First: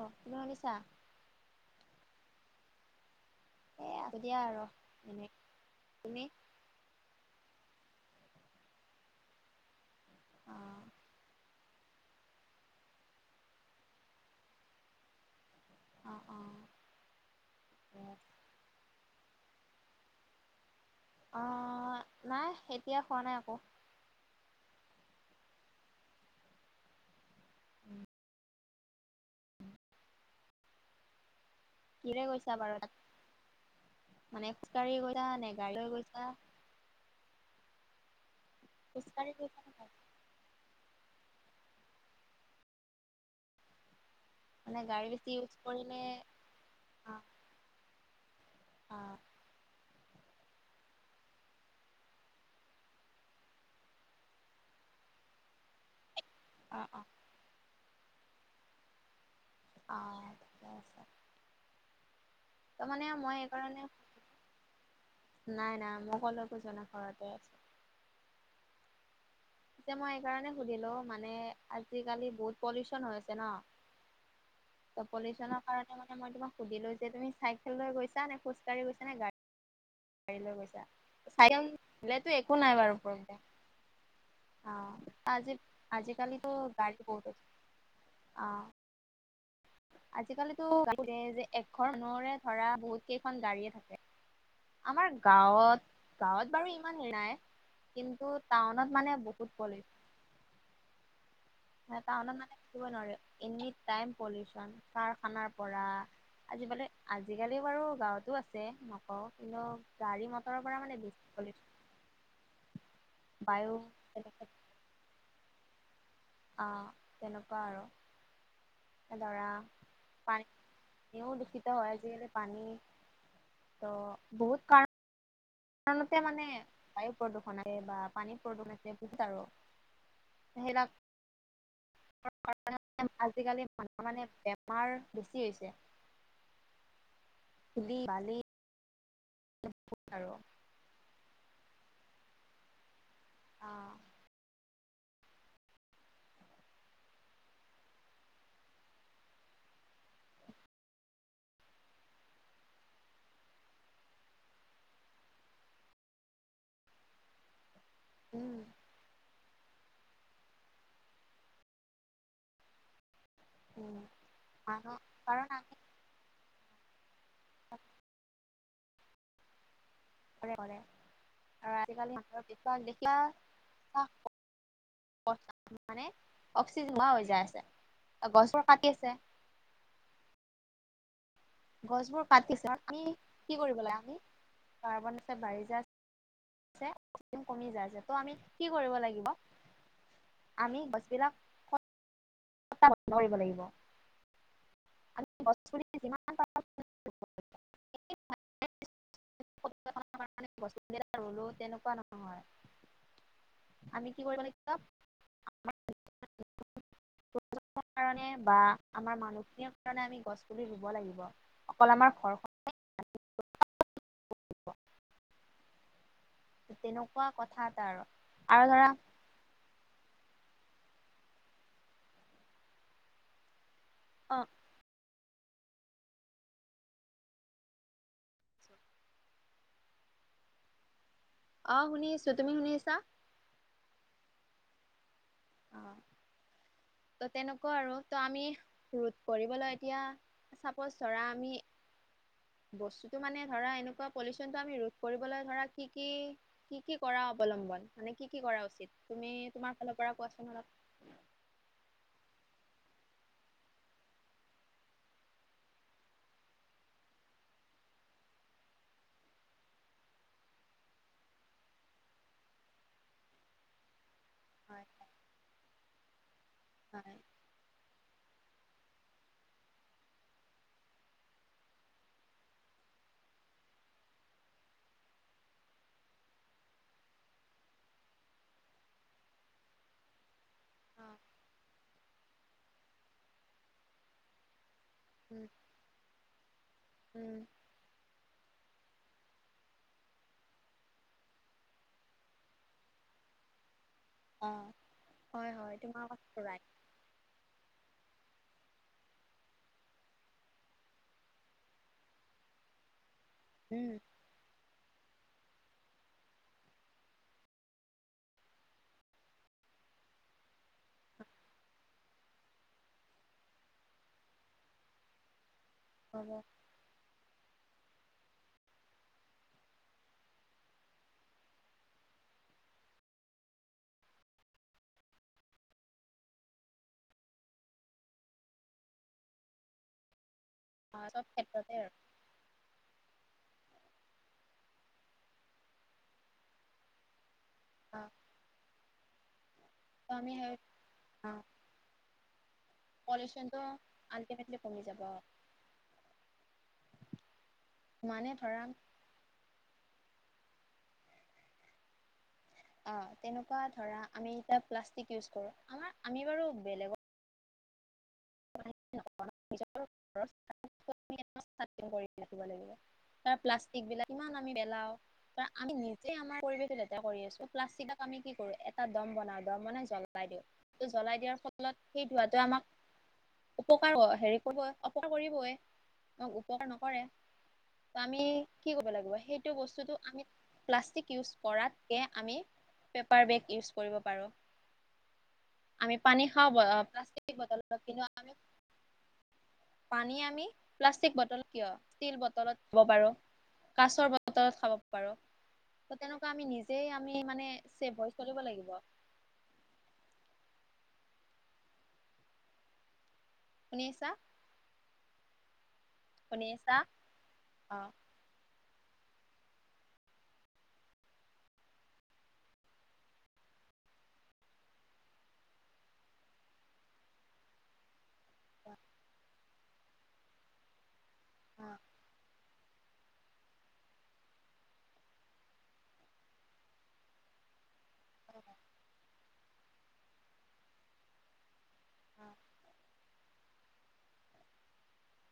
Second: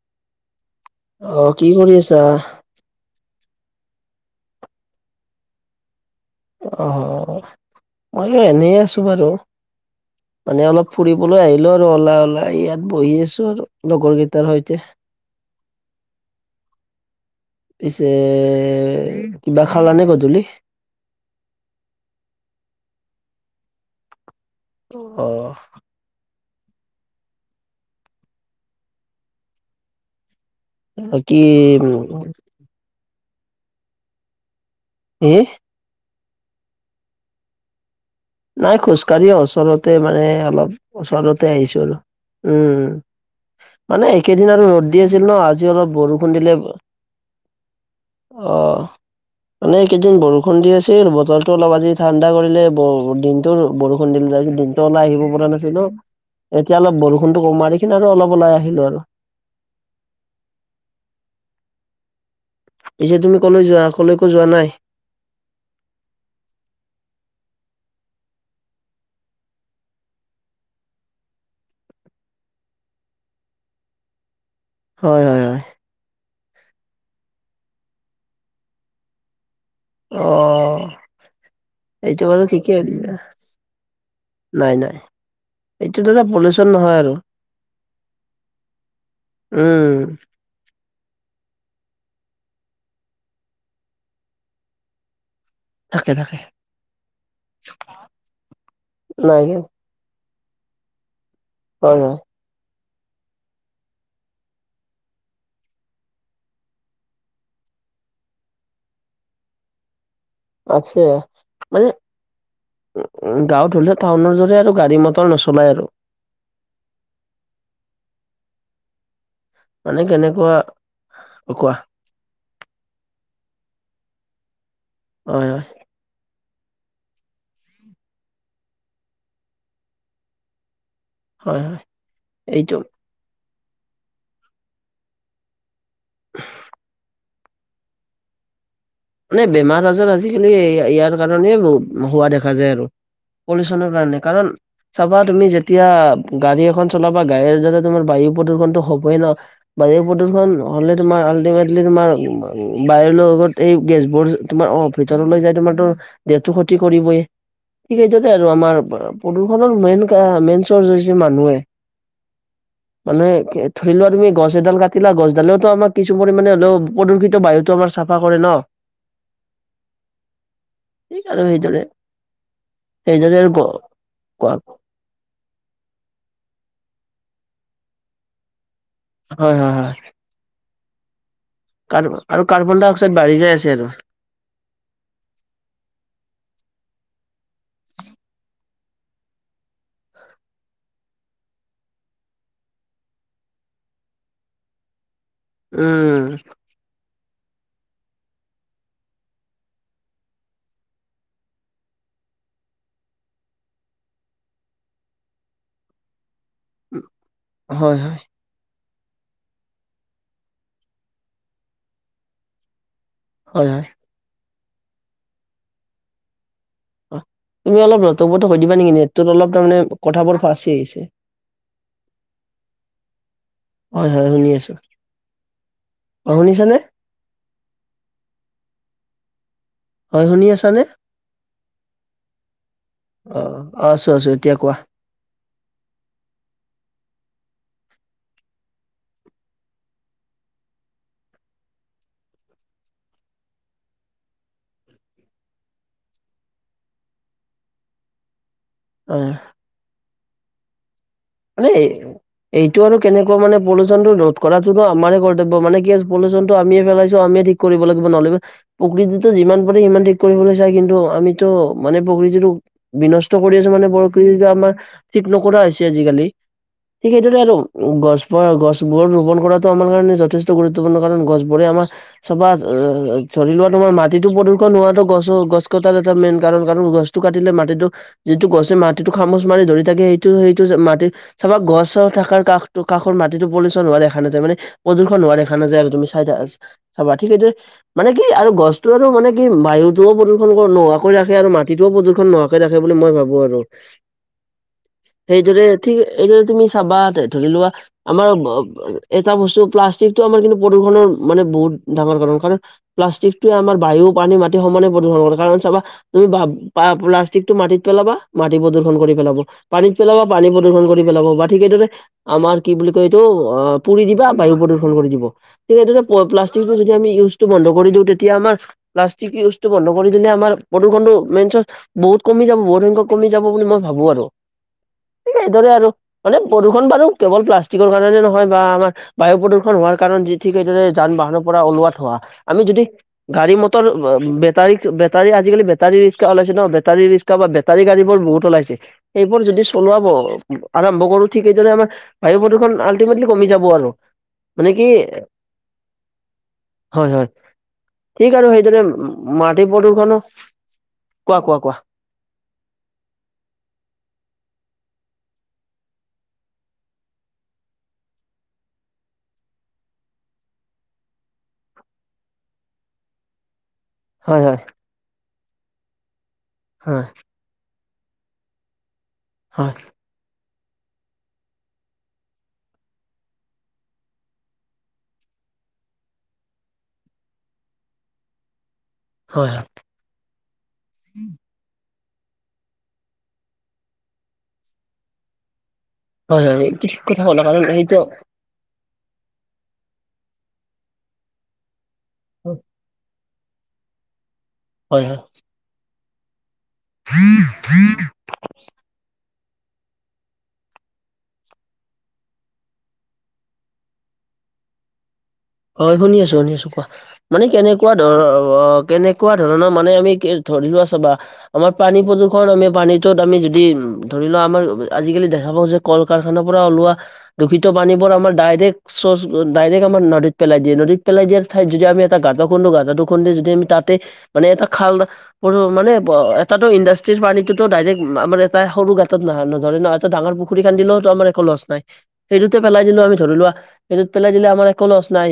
অ তুমি শুনিছা? অ কি কৰি আছা? এ আছো দিয়া আৰু এনেই। তুমি? অহ মইয়ো এনেই আছো বাৰু। অ মানে অলপ ফুৰিবলৈ আহিলো আৰু ওলাই ওলাই ইয়াত বহি আছো আৰু। লগৰ কেইটাৰ সৈতে। অঁ অঁ। পিছে কিবা খাল নে গধূলি? অঁ নাই এতিয়া খোৱা নাই একো। অহ। [inaudible] বাকী। কি লৈ গৈছা বাৰু তাত? মানে খোজকাাঢ়ি গৈছা হে নে গাড়ী লৈ গৈছা? নাই খোজকাঢ়ি খোজকাঢ়িয়ে গৈছা নে ওচৰতে গাড়ী? মানে অলপ ওচৰতে আহিছো আৰু উম। মানে একেইদিন আৰু মানে ৰ'দ দি গাড়ী আছিল বেছি ন ইউজ আজি কৰিলে অলপ বৰষুণ দিলে। অ অহ অ মানে এইকেইদিন বৰষুণ দি আছিল বতৰটো অলপ আজি ঠাণ্ডা কৰিলে ব দিনটোৰ বৰষুণ দিলে যে দিনতো ওলাই আহিব পৰা নাছিলো ন। এতিয়া অ অ অলপ বৰ ষুণটো কমা দেখি কিনে আৰু অলপ ওলাই আহিলো আৰু। অঁ ঠিকে আছে। ত মানে পিছে মই তুমি কলৈ এইকাৰণে যোৱা, কলৈকো যোৱা নাই? নাই নাই মই কলৈকো যোৱা নাই ঘৰতে আছো। পিছে মই এই ঋকাৰণে সুধিলো মানে, আজিকালি বহুত পলিউচন হৈ আছে ন। [inaudible] ত হয় পলিউচনৰ হয় কাৰণ মানে মই তোমাক সুধিলো যে তুমি চাইকেল লৈ গৈছাে নে খোজকাঢ়ি গৈছা নে গা ড়ী লৈ গৈছা? অ' চাইকেল এইটো নিলেটো বাৰু একো ঠিকেই নাই বাৰু ভাবিছা প্ৰব্লেম। নাই অঁ নাই আজি এইটো দাদা আজিকালিটো পলিউচন নহয় গাড়ী আৰু বহুত আছে অঁ। উম। আজিকালিতো বহুতে যে এঘৰ মানুহৰে ধৰা বহুত কেইখন গাড়ীয়ে থাকে। আমাৰ গাঁৱত। থাকে থাকে গাঁৱত বাৰু ইমান হেৰি নাই কিন্তু টাউনত মানে নাই বহুত পলিউচন। [inaudible] হয় হয় টাউনত মানে থাকিবই নোৱাৰে এনি টাইম পলিউচন। কাৰখানাৰ পৰা আজি মানে আজিকালি বাৰু গাঁৱতো আছে নকওঁ কিন্তু গাড়ী ম আছে মানে উম গাঁৱত বায়ু হ'লে টাউনৰ তেনেকে দৰে আৰু গাড়ী মটৰ নচলাই আৰু। আঁ তেনেকুৱা আৰু। ধৰা মানে পানী কেনেকুৱা পানীও কোৱা লুখিত হয় আজিকালি পানী ত বহুত কাৰণ হয় হয়। সেইকাৰণ মানে বায়ু প্ৰদূষণ আহে বা পানী প্ৰদূষণ আছে বহুত আৰু। সেইবিলাক হয় - হয়, এইটো আজিকালি মানু মানে বেমাৰ বেছি হৈছে [inaudible] ধুলি বালি মানে বেমাৰ আজাৰ আৰু আজিকালি ইয়াৰ কাৰণে হোৱা দেখা যায় আৰু অ' পলিউচনৰ কাৰণে কাৰণ চাবা তুমি যেতিয়া গাড়ী এখন চলাবা গাড়ী যাতে তোমাৰ বায়ু প্ৰদূষণটো হ'বয়ে ন'। বায়ু প্ৰদূষণ হ'লে তোমাৰ আল্টিমেটলি তোমাৰ বায়ুৰ লগত এই গেছবোৰ তোমাৰ অ' ভিতৰলৈ যাই তোমাৰ তো দেহটো ক্ষতি কৰিবই। সেইটোতে আৰু উম, আমাৰ আ, প্ৰদূষণৰ মেইন - মেইন চৰ্চ হৈছে মানুহে। মানে ধৰি উম লোৱা তুমি গছ এডাল মানুহ কাটিলা কাৰণ গছডালেওটো আমি আমাৰ কিছু পৰিমাণে হ'লেও প্ৰদূষিত বায়ুটো আমাৰ চাফা কৰে ন'। কৰে - কৰে, ঠিক আৰু সেইদৰে আজিকালি [unintelligible] কোৱা মানে অক্সিজেন নোহোৱা হৈ যায় আছে গছবোৰ কাটি আছে। হয় - হয় - হয় গছবোৰ আৰু কাতিছে কাৰ্বন ডাই আমি অক্সাইড বাঢ়ি যাই কি আছে কৰিব আৰু লাগে আমি, কাৰ্বনঅক্সাইড বাঢ়ি যায় ছে কমি যায় আছে ত' আমি কি কৰিব লাগিব? আমি গছবিলাক [unintelligible] লাগিব [unintelligible] যিমান উম, পাৰোঁ [unintelligible] ৰুলো তেনেকুৱা হয় আমি কি কৰিব লাগিব? হয় - হয় কাৰণে বা আমাৰ মানুহখিনিৰ কাৰণে আমি গছপুলি ৰুব লাগিব অকল আমাৰ ঘৰখন [unintelligible] হয় - হয় অ' তেনেকুৱা কথা তুমি এটা আৰু অলপ নতবত সৈ আৰু দিবা ধৰা নেকি নেটটোত অলপ তাৰমানে কথাবোৰ ফাঁচি আহিছে। হয় - হয়, অ শুনি আছোঁ, অ' শুনিছা নে? হয়, শুনি আছা নে? অ' শুনি আছোঁ তুমি শুনি আছা? অ', আছো আছো এতিয়া কোৱা। অ [inaudible] ত' তেনেকুৱা আৰু ত' আমি ৰোধ কৰিবলৈ এতিয়া চাপচ ধৰা আমি বস্তুটো মানে ধৰা এনেকুৱা পলিউচনটো আমি ৰোধ কৰিবলৈ ধৰা কি কি কি কি কৰা অৱলম্বন মানে কি কি কৰা উচিত অ তুমি তোমাৰ ফালৰ পৰা কোৱাচোন অলপ। [inaudible] এইটো আৰু কেনেকুৱা মানে পলিউচনটো ৰোধ কৰাটোটো আমাৰে কৰ্তব্য মানে কি পলিউচনটো আমিয়ে পেলাইছো আমিয়ে ঠিক কৰিব লাগিব নহ'লে বা প্ৰকৃতিটো যিমান পাৰে সিমান ঠিক কৰিবলৈ চাই কিন্তু আমিতো মানে প্ৰকৃতিটো বিনষ্ট কৰি আছো মানে প্ৰকৃতিটো আমাৰ হয় ঠিক নকৰা হৈছে আজিকাল, ঠিক হয় সেইদৰে আৰু গছ [unintelligible] গছবোৰৰ ৰোপন কৰাটো আমাৰ কাৰণে যথেষ্ট গুৰুত্বপূৰ্ণ কাৰণ গছবোৰে আমাৰ চাবা অ ধৰি লোৱা তোমাৰ মাটিতো প্ৰদূষণ হোৱাতো গছ - গছ কটাৰ এটা মেইন কাৰণ কাৰণ গছ টো কাটিলে মাটিটো যিটো গছে মাটিটো খামুচ মাৰি ধৰি থাকে সেইটো সে টো চা মাটি, অ চাবা গছ থকাৰ কাষটো কাষৰ মাটিটো পলুচন হোৱা দেখা নাযায় মানে প্ৰদূষণ হোৱা উম দেখা নাযায় আৰু তুমি চাই থা চা চাবা ঠিকেই উম মানে কি আৰু গছটো আৰু মানে কি বায়ুতোও প্ৰদূষণ নোহোৱাকৈ ৰাখে আৰু মাটিটোও প্ৰদূষণ নোহোৱা কৈ ৰাখে বুলি মই ভাবো আৰু। অঁ। সেইদৰে ঠিক এইদৰে তুমি চাবা ধ ধৰি লোৱা আমাৰ অব ব এটা বস্তু প্লাষ্টিকটো আমাৰ কিন্তু প্ৰদূষণৰ মানে বহুত ডাঙৰ কাৰণ কাৰণ প্লাষ্টিকটোৱে আমাৰ উম বায়ু, পানী, মাটি সমানে প্ৰদূষণ কৰে কাৰণ চাবা তুমি ভা পা প্লাষ্টিকটো মাটিত পেলাবা, মাটি প্ৰদূষণ কৰি পেলাব, পানীত পেলাবা পানী প্ৰদূষণ কৰি পেলাব বা ঠিক সেইদৰে আমাৰ কি বুলি কয় এইটো অ পুৰি দিবা বায়ু প্ৰদূষণ কৰি দিব ঠিক এইটোতে প হ'ব প্লাষ্টিক বোৰ যদি আমি ইউজটো বন্ধ কৰি দিওঁ তেতিয়া আমাৰ প্লাষ্টিক ইউজটো বন্ধ কৰি দিলে আমাৰ প্ৰদূষণটো মেনচত বহুত কমি যাব, বহুত সংখ্যক কমি যাব বুলি মই ভাবো আৰু। সেইদৰে আৰু মানে প্ৰদূষণ বাৰু কেৱল প্লাষ্টিকৰ কাৰণে নহয় বা আমাৰ বায়ু প্ৰদূষণ হোৱাৰ কাৰণ যি ঠিক সেইদৰে অ যান - চব বাহনৰ পৰা ক্ষেত্ৰতে আৰু ওলোৱা ধোঁৱা আমি যদি গাড়ী - মটৰ, ব বেটাৰীত বেটাৰী আজিকালি বেটাৰী ৰিক্সা ওলাইছে ন বেটাৰী ৰিক্সা বা বে বেটাৰী অ গাড়ীবোৰ বহুত ওলাইছে সেইবোৰ যদি চলাব ত আমি সেই আৰম্ভ কৰো অ ঠিক সেইদৰে আমাৰ বায়ু প্ৰদূষণ আল্টিমেটলি কমি পলিউচনটো যাব আৰু আল্টিমেটলি মানে কমি কি যাব হয় হয়, মানে ঠিক আৰু ধৰা সেইদৰে মাটি প্ৰদূ্ষণো, কোৱা কোৱা কোৱা? আ তেনেকুৱা ধৰা আমি এতিয়া প্লাষ্টিক ইউজ কৰো, আমাৰ আমি বাৰু বেলেগ [unintelligible] [unintelligible] ৰাখিব লাগিব কাৰন প্লাষ্টিকবিলাক কিমান হয় আমি হয় পেলাও বা আমি নিজে আমাৰ পৰিৱেশটো হয় লেতেৰা কৰি আছো, প্লাষ্টিক আ আমি কি কৰোঁ? এটা দম বনাও, দম হয় বনাই জ্বলাই দিও, ত জ্বলাই দিয়াৰ ফলত সেই ধোঁৱাটোৱে আমাক উপকাৰ অ হেৰি কৰিব, অপকাৰ কৰিবই অ উপকাৰ নকৰে। ত আমি কি কৰিব লাগিব? হয় সেইটো হয় বস্তুটো আমি প্লাষ্টিক ইউজ কৰাতকে আমি পেপাৰ বেগ ইউজ কৰিব পাৰোঁ। [inaudible] আমি পানী হয় খাওঁ হয় ব এইটো ঠিক কথা প্লাষ্টিক ক'লা কাৰণ বটলৰ পৰা সেইটো কিন্তু আমি পানী আমি প্লাষ্টিক বটল কিয়, ষ্টিল বটলত দিব পাৰো, কাছৰ বটলত খাব হয় পাৰো, হয় ত তেনেকুৱা আমি নিজে আমি মানে চেভ হৈ চলিব লাগিব। শুনিছা? হয় শুনি আছো শুনি আছো কোৱা? মানে অ কেনেকুৱা ধৰনৰ অ কেনে কুৱা ধৰণৰ মানে আমি কি ধৰি লোৱা আছে বা আমাৰ পানী প্ৰদূৰ্ষণ, আমি পানীটোত আমি যদি, ধৰি লোৱা আমাৰ আজিকালি দেখা পাওঁ যে কল - কাৰখানাৰ পৰা ওলোৱা দূষিত পানীবোৰ আমাৰ ডাইৰেক্ট চচ ডাইৰেক্ট আমাৰ নদীত পেলাই দিয়ে। নদীত পেলাই দিয়াৰ অ ঠাইত যদি আমি এটা গাত দ খুন্দু গাতাটো খান্দোতে যদি আমি তাতে মানে এটা খাল সোনো মানে প এটাটো ইণ্ডাষ্ট্ৰিৰ পানী টোত ডাইৰেক্ট মা মানে তাই সৰু গাঁতত নহয় ন ধৰে ন, এটা ডাঙৰ পুখুৰী খান্দিলেও ত আমাৰ একো লছ নাই। হে অ সেইটোতে পেলাই দিলো আমি ধৰিলোৱা সেইটোত পেলাই দিলে আমাৰ একো লছ নাই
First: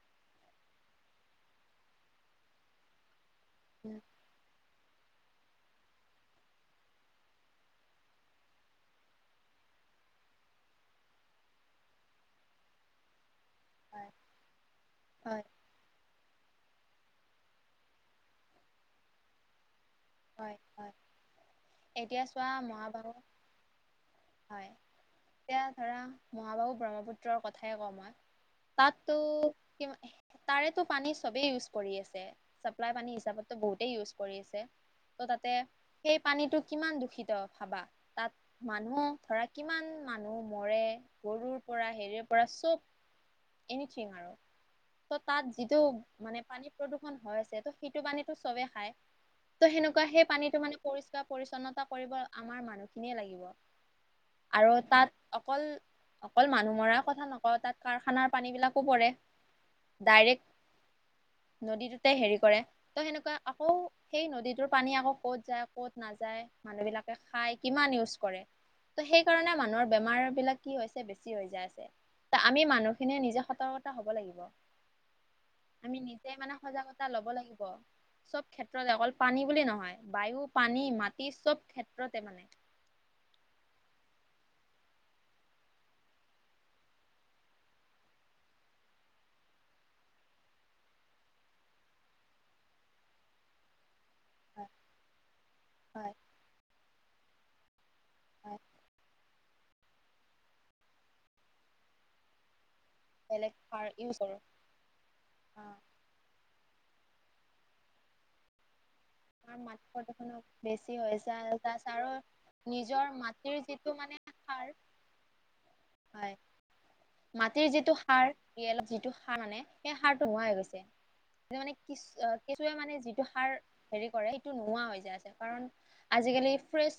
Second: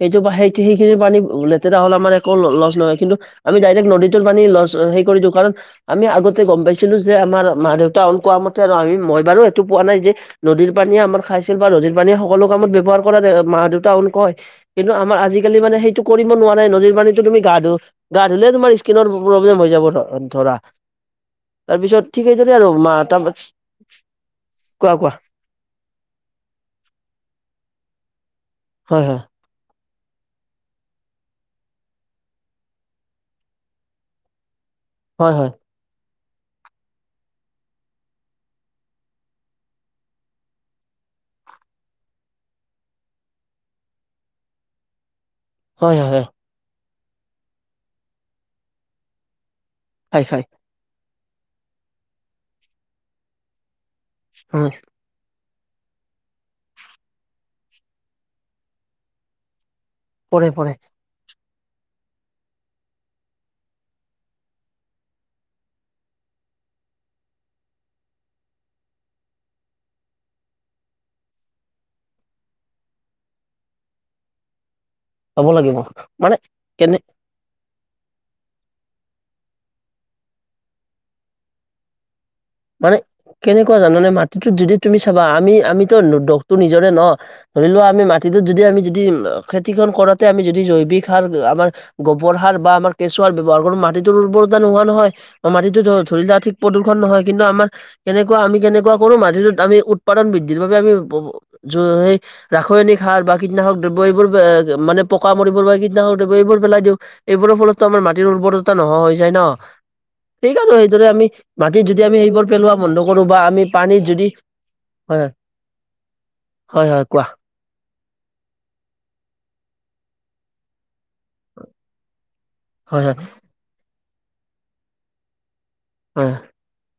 সেইটোৰ পৰা সেই সেইখিনি পানী লেতেৰা হ'লে আমাৰ একো ল লছ নহয়। কিন্তু আমি ডাইৰেক্ট উম নদীত টোটেল পানী লছ হেই কৰি দো কাৰণ আমি আগতে গম পাইছিলো যে, আমাৰ মা দেউতা হ'ত কোৱা মতে আৰু আমি মই বাৰু এইটো পোৱা নাই যে হে আ নদীৰ পানীয়ে আমাৰ খাইছিল বা নদীৰ পানীয়ে সকলো কামত ব্যৱহাৰ কৰা যায় অ মা-দেউত টাউন হয় কয় হে হে, কিন্তু আমাৰ হয় আজিকালি মানে সেই কৰিব নোৱাৰে নদীৰ পানীটো তুমি গা ধু গা ধুলেই তোমাৰ স্কিনৰ প্ৰব্লেম হৈ যাব। তাত হয় ধৰা হয় তাৰপিছত এতিয়া ঠিক চোৱা সেইদৰে আৰু মহাবাহু মাথা বচ হয় কোৱা কোৱা। এতিয়া ধৰা মহাবাহু ব্ৰহ্মপুত্ৰৰ কথাই কওঁ মই, হয় তাতটো হয় ও ও ও হে মা এ তাৰেতো পানী চবেই ইউজ কৰি আছে। চাপ্লাই পানী হিচাপততো বহুতেই ইউজ কৰি আছে। ত' হয় তাতে সেই পানীটো কিমান দূষিত ভাবা? তাত মানুহ ধৰা কিমান মানুহ মৰে, গৰুৰ পৰা হেৰিৰ পৰা, চব এনিথিং আৰু, ত' তাত যিটো হয় হয় হয় হয় মানে পানী প্ৰদূষণ হৈ আছে, ত' সেইটো পানীটো চবেই খাই। ত' সেনেকুৱা খাই সেই খাই পানীটো মানে পৰিষ্কাৰ পৰিচ্ছন্নতা কৰিব আমাৰ মানুহখিনিয়ে লাগিব। উম আৰু তাত অকল অকল মানুহ মৰাৰ কথা নকওঁ, তাত কাৰখানাৰ পানীবিলাকো পৰে। পৰে পৰে ডাইৰেক্ট নদীটোতে হেৰি কৰে। ত' সেনেকুৱা আকৌ সেই নদীটোৰ পানী আকৌ ক'ত যায় ক'ত নাযায়, মানুহ বিলাক এয়া খাই, কিমান ইউজ কৰে। ত সেই কাৰণে মানুহৰ বেমাৰ বিলাক কি হৈছে বেছি হৈ যাই আছে। ত আমি মানুহ এনেই নিজে সতৰ্কতা হ'ব লাগিব। হ'ব লাগিব আমি নিজে মানে কেনে সজাগতা লব লাগিব। সব ক্ষেত্ৰতে অকল পানী বুলি নহয় বায়ু, পানী, মাটি সব ক্ষেত্ৰতে মানে। মানে কেনেকুৱা জানানে মাটিটোত যদি তুমি চাবা, আমি আমিতো দোষটো নিজৰে ন হ হ। হে ধৰিলোৱা আমি মাটিটোত যদি আমি যদি উমহ অ খেতিখন কৰাতে আমি যদি জৈৱিক সাৰ আমাৰ গোবৰ সাৰ বা আমাৰ কেঁচু সাৰ ব্যৱহাৰ কৰো মাটিত উৰ্বৰতা হয় নোহোৱা নহয় চি ই ই, অ মাটিতো ধৰ হয়। ধৰিলো ঠিটক প্ৰদূষণ নহয়, কিন্তু আমাৰ আহ আহ আ। কেনেকুৱা আমি কেনেকুৱা কৰো মাটিটোত আমি উৎপাদন বৃদ্ধিৰ বাবে আমি ব ব জো সেই আহ আহ ৰাসায়নিক সাৰ বা বেলেগ কীটনাশক সাৰ দ্ৰব্য ইউজ এইবোৰ বা কৰোঁ আ আ য মানে পোকা অ মৰিবৰ বাবে কীট জাবৰ-টাবৰ এইবোৰ পেলাই দিওঁ হে হে এইবোৰৰ ফলতো আমাৰ মাটিৰ উৰ্বৰতা নহোৱা হৈ যায় আমাৰ ন, মাটি প্ৰদূষণো সেই কাৰণে বেছি হয়তো আমি হৈছে মাটিত যিটো যে আৰু আমি সেইবোৰ পেলোৱা নিজৰ বন্ধ কৰো, বা মাটিৰ আমি যিটো পানীত মানে যদি, সাৰ হয় হয়। হয়। হয় কোৱা মা তিৰ যিটো সাৰ ৰিয়ল যিটো সাৰ মানে সেই সাৰটো নোৱাই হৈ গৈছে। সেইটো মানে কিছু আ কেচুৱে মানে হয় হয় যিটো সাৰ হেৰি কৰে সেইটো নোহোৱা হৈ যায় আছে। কাৰণ হয় আজিকালি ফ্ৰেছ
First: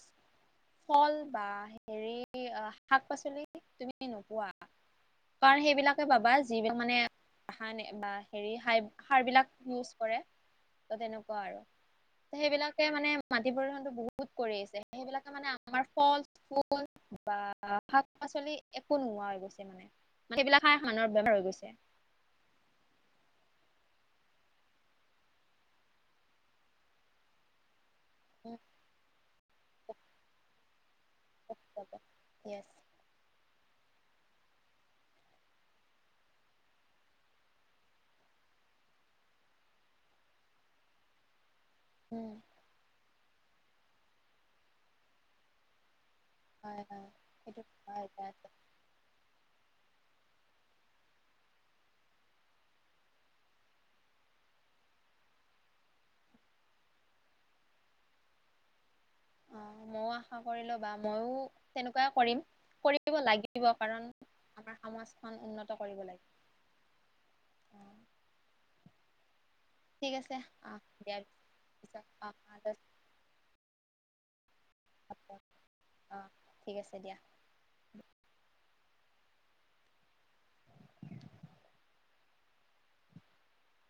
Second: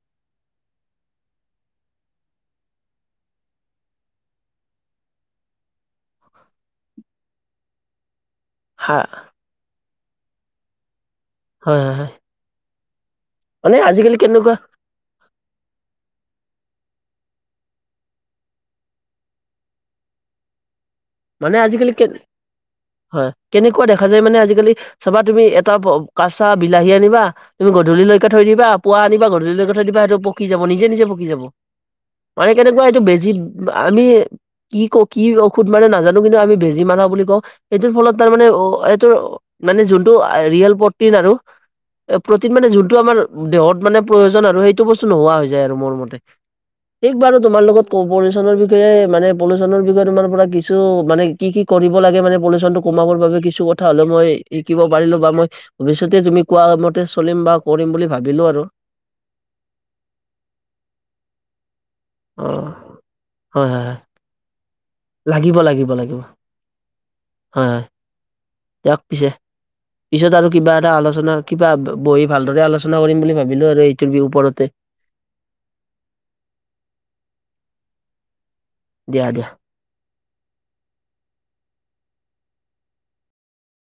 ফল বা হেৰি ই ই আ আ শাক-পাচলি তুমি নোপোৱা। কাৰণ সেইবিলাকে পাবা, যিবিলাক মানে সানে বা হেৰি সাৰ হা সাৰবিলাক ইউজ কৰে, ত' তেনেকুৱা আৰু হয় হয় হয় ত সেইবিলাকে মানে মাটি মানে প্ৰদূষনটো আজিকালি বহুত কৰি কেনেকুৱা আহিছে। সেইবিলাকে মানে আমাৰ ফল-ফুল বা আ হা পাচলি একো নোহোৱা হৈ গৈছে মানে। মানে সেইবিলাক খাই আহা মানুহৰ বেমাৰ হৈ মানে গৈছে আজিকালি কে হয় কেনেকুৱা দেখা যায় মানে আজিকালি এ হ চাবা তুমি এটা ব কাঁচা বিলাহী আনিবা আহ তুমি গধূলি লৈ থৈ দিবা পুৱ আনিবা গধূলিকৈ থৈ দিবা সেইটো পকি যাব নিজে নিজে পকি যাব। মানে য়েছ কেনেকুৱা এইটো বেজি আমি কি ক কি ঔষধ মাৰে নাজানো। কিন্তু আমি বেজি মাৰা বুলি কওঁ সেইটোৰ ফলত তাৰমানে এইটো মানে যোনটো ৰিয়েল প্ৰটিন আৰু। এ উম প্ৰটিন মানে যোনটো আমাৰ দেহত মানে প্ৰয়োজন আৰু সেইটো বস্তু নোহোৱা হৈ যায় আৰু মোৰ মতে। হয় হয় [unintelligible] বাৰু তোমাৰ লগত ক সেইটো পলিচনৰ বিষয়ে মানে পলিউচনৰ বিষয়ে তোমাৰ পৰা কি ছু মানে কি কি কৰিব লাগে মানে পলিচন টো কমাবৰ বাবে কিছু কথা হ'লেও মই শিকিব পাৰিলো বা মই ভৱিষ্যতে তুমি কোৱা মতে চলিম বা কৰিম বুলি ভাবিলো আৰু। অ', ময়ো আশা কৰিলো বা ময়ো তেনেকুৱাই কৰিম অ কৰিব লাগিব হয় হয় হয় কাৰণ আমাৰ সমাজ লাগিব লাগিব লাগিব হয়, অ হয় দিয়ক পিছে। ঠিক পিছত আছে আৰু কিবা আহ এটা দিয়া আলোচনা কিবা বহি ভালদৰে পিছত আলোচনা কৰিম বুলি ভাবি এইটোৰ বি ওপৰতে। [unintelligible] অ', ঠিক আছে দিয়া। দিয়া দিয়া। [inaudible]